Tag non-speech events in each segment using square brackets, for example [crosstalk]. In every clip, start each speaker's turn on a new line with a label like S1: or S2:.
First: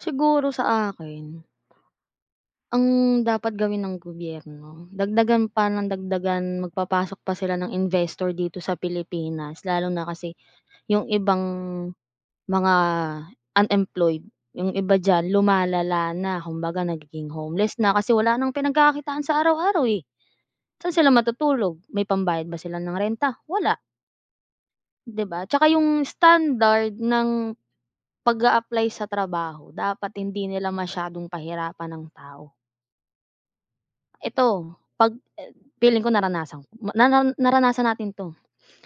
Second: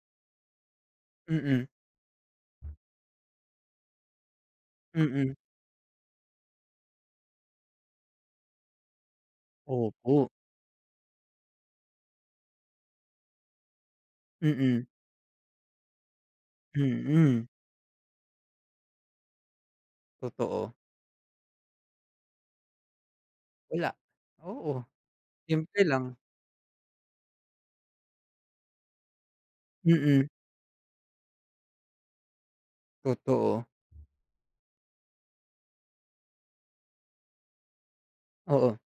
S1: Siguro sa akin
S2: Mm.
S1: ang dapat gawin ng gobyerno
S2: Mm.
S1: dagdagan pa nang dagdagan, magpapasok pa sila ng investor dito sa Pilipinas. Lalo na
S2: Opo.
S1: kasi yung ibang mga unemployed yung
S2: Mm.
S1: iba diyan lumalala na kumbaga nagiging
S2: Mm.
S1: homeless na kasi wala nang pinagkakakitaan sa araw-araw eh.
S2: Totoo.
S1: Saan sila matutulog? May pambayad ba sila ng renta? Wala.
S2: Wala. Oo.
S1: Di ba? Tsaka
S2: Simple
S1: yung
S2: lang.
S1: standard ng pag-a-apply sa trabaho dapat
S2: Mm.
S1: hindi nila masyadong pahirapan ang tao.
S2: Totoo.
S1: Eto 'pag e feeling ko naranasan ma naran naranasan natin 'to,
S2: Oo.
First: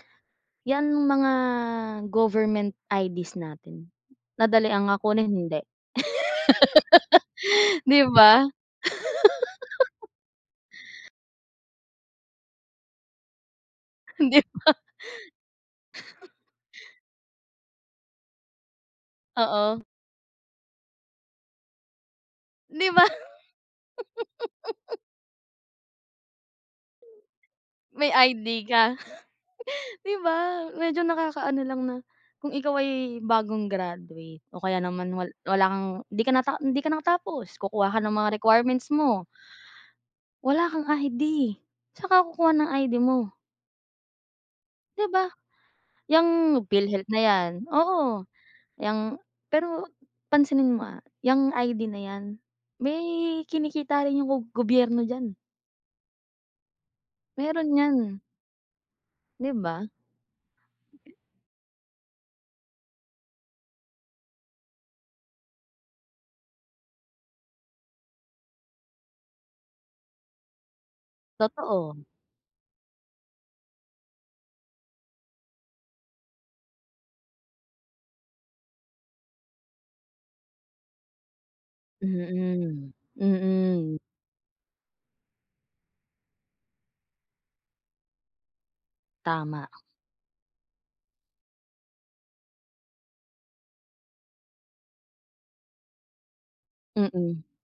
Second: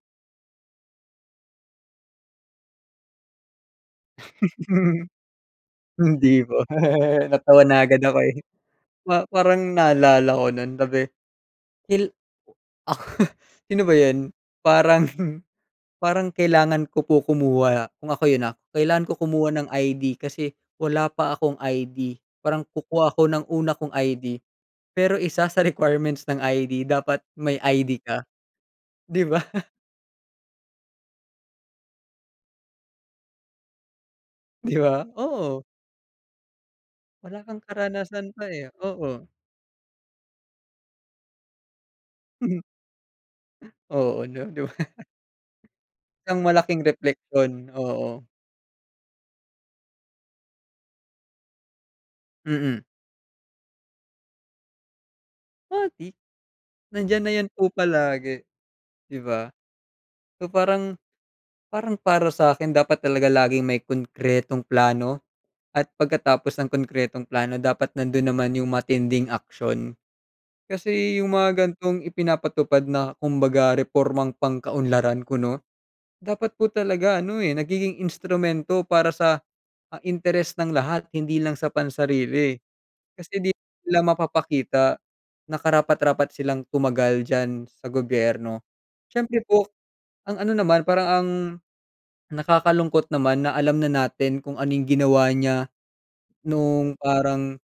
S1: yan mga government IDs natin nadali ang, ah,
S2: [laughs]
S1: kunin? Hindi?
S2: Hindi po. [laughs] Natawa
S1: [laughs]
S2: na
S1: Di
S2: agad ako eh.
S1: ba?
S2: Pa parang
S1: [laughs]
S2: naalala ko nun sabi hil Sino ba yun?
S1: Hindi ba?
S2: Parang parang kailangan ko po kumuha kung ako yun, ah, kailangan ko kumuha ng
S1: Oo.
S2: ID kasi wala pa akong ID. Parang
S1: Di ba?
S2: kukuha ako ng una kong ID
S1: [laughs]
S2: pero isa sa requirements ng ID, dapat may ID
S1: My
S2: ka.
S1: ID ka?
S2: Di ba? [laughs]
S1: Di ba medyo nakakaano lang na, kung ikaw ay bagong graduate o
S2: Di
S1: kaya
S2: ba?
S1: naman wal
S2: Oo.
S1: wala kang di ka nata hindi ka
S2: Wala
S1: nakatapos,
S2: kang
S1: kukuha ka ng
S2: karanasan
S1: mga
S2: pa eh.
S1: requirements mo
S2: Oo.
S1: wala kang ID. Saan ka kukuha ng ID mo?
S2: Oo, no di ba? [laughs]
S1: Di ba? Yang
S2: Isang malaking
S1: PhilHealth na yan,
S2: repleksyon oo.
S1: oo. Yang pero pansinin mo ah yang ID na yan,
S2: Mm.
S1: may kinikita rin yung gob gobyerno diyan.
S2: O, di nandiyan na yan po
S1: Meron yan.
S2: palagi, di ba?
S1: Di ba?
S2: So parang parang para sakin dapat talaga laging may konkretong plano at pagkatapos ng konkretong plano dapat nandun naman yung matinding aksyon. Kasi yung mga
S1: Totoo.
S2: gantong ipinapatupad na kumbaga repormang pangkaunlaran kuno, dapat po talaga ano eh, nagiging instrumento para sa, ah, interes ng lahat hindi lang sa pansarili.
S1: Mm.
S2: Kasi di
S1: Mm.
S2: nila mapapakita na karapat-rapat silang tumagal diyan sa gobyerno. Siyempre
S1: Tama.
S2: po, ang ano naman, parang ang nakakalungkot naman na alam na natin kung ano yung ginawa niya noong
S1: Mm.
S2: parang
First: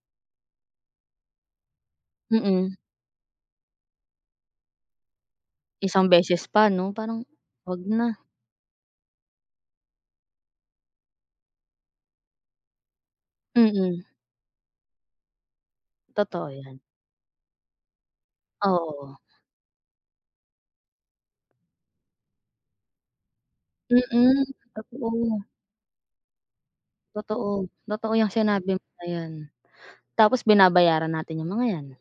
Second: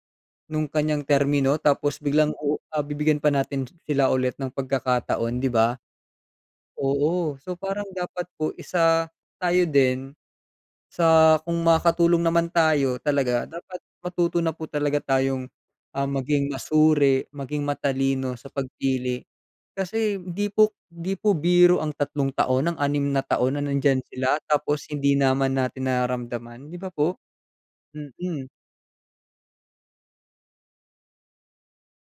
S2: nung kanyang termino tapos biglang uu
S1: Mm.
S2: ah, bibigyan pa natin sila ulit ng pagkakataon, di ba?
S1: Isang beses pa no? Parang
S2: Oo, so,
S1: wag
S2: parang
S1: na.
S2: dapat po isa tayo din sa kung makakatulong naman tayo talaga dapat
S1: Mm.
S2: matuto na po talaga tayong, ah,
S1: Totoo
S2: maging
S1: yan.
S2: masuri maging matalino sa
S1: Oo.
S2: pagpili kasi hindi po hindi po biro ang 3 taon, ang 6 na taon na nandiyan sila
S1: Mm
S2: tapos hindi
S1: totoo.
S2: naman natin nararamdaman. Di ba po?
S1: Totoo. Totoo yang
S2: Mm.
S1: sinabi mo na yan. Tapos binabayaran natin yung mga yan.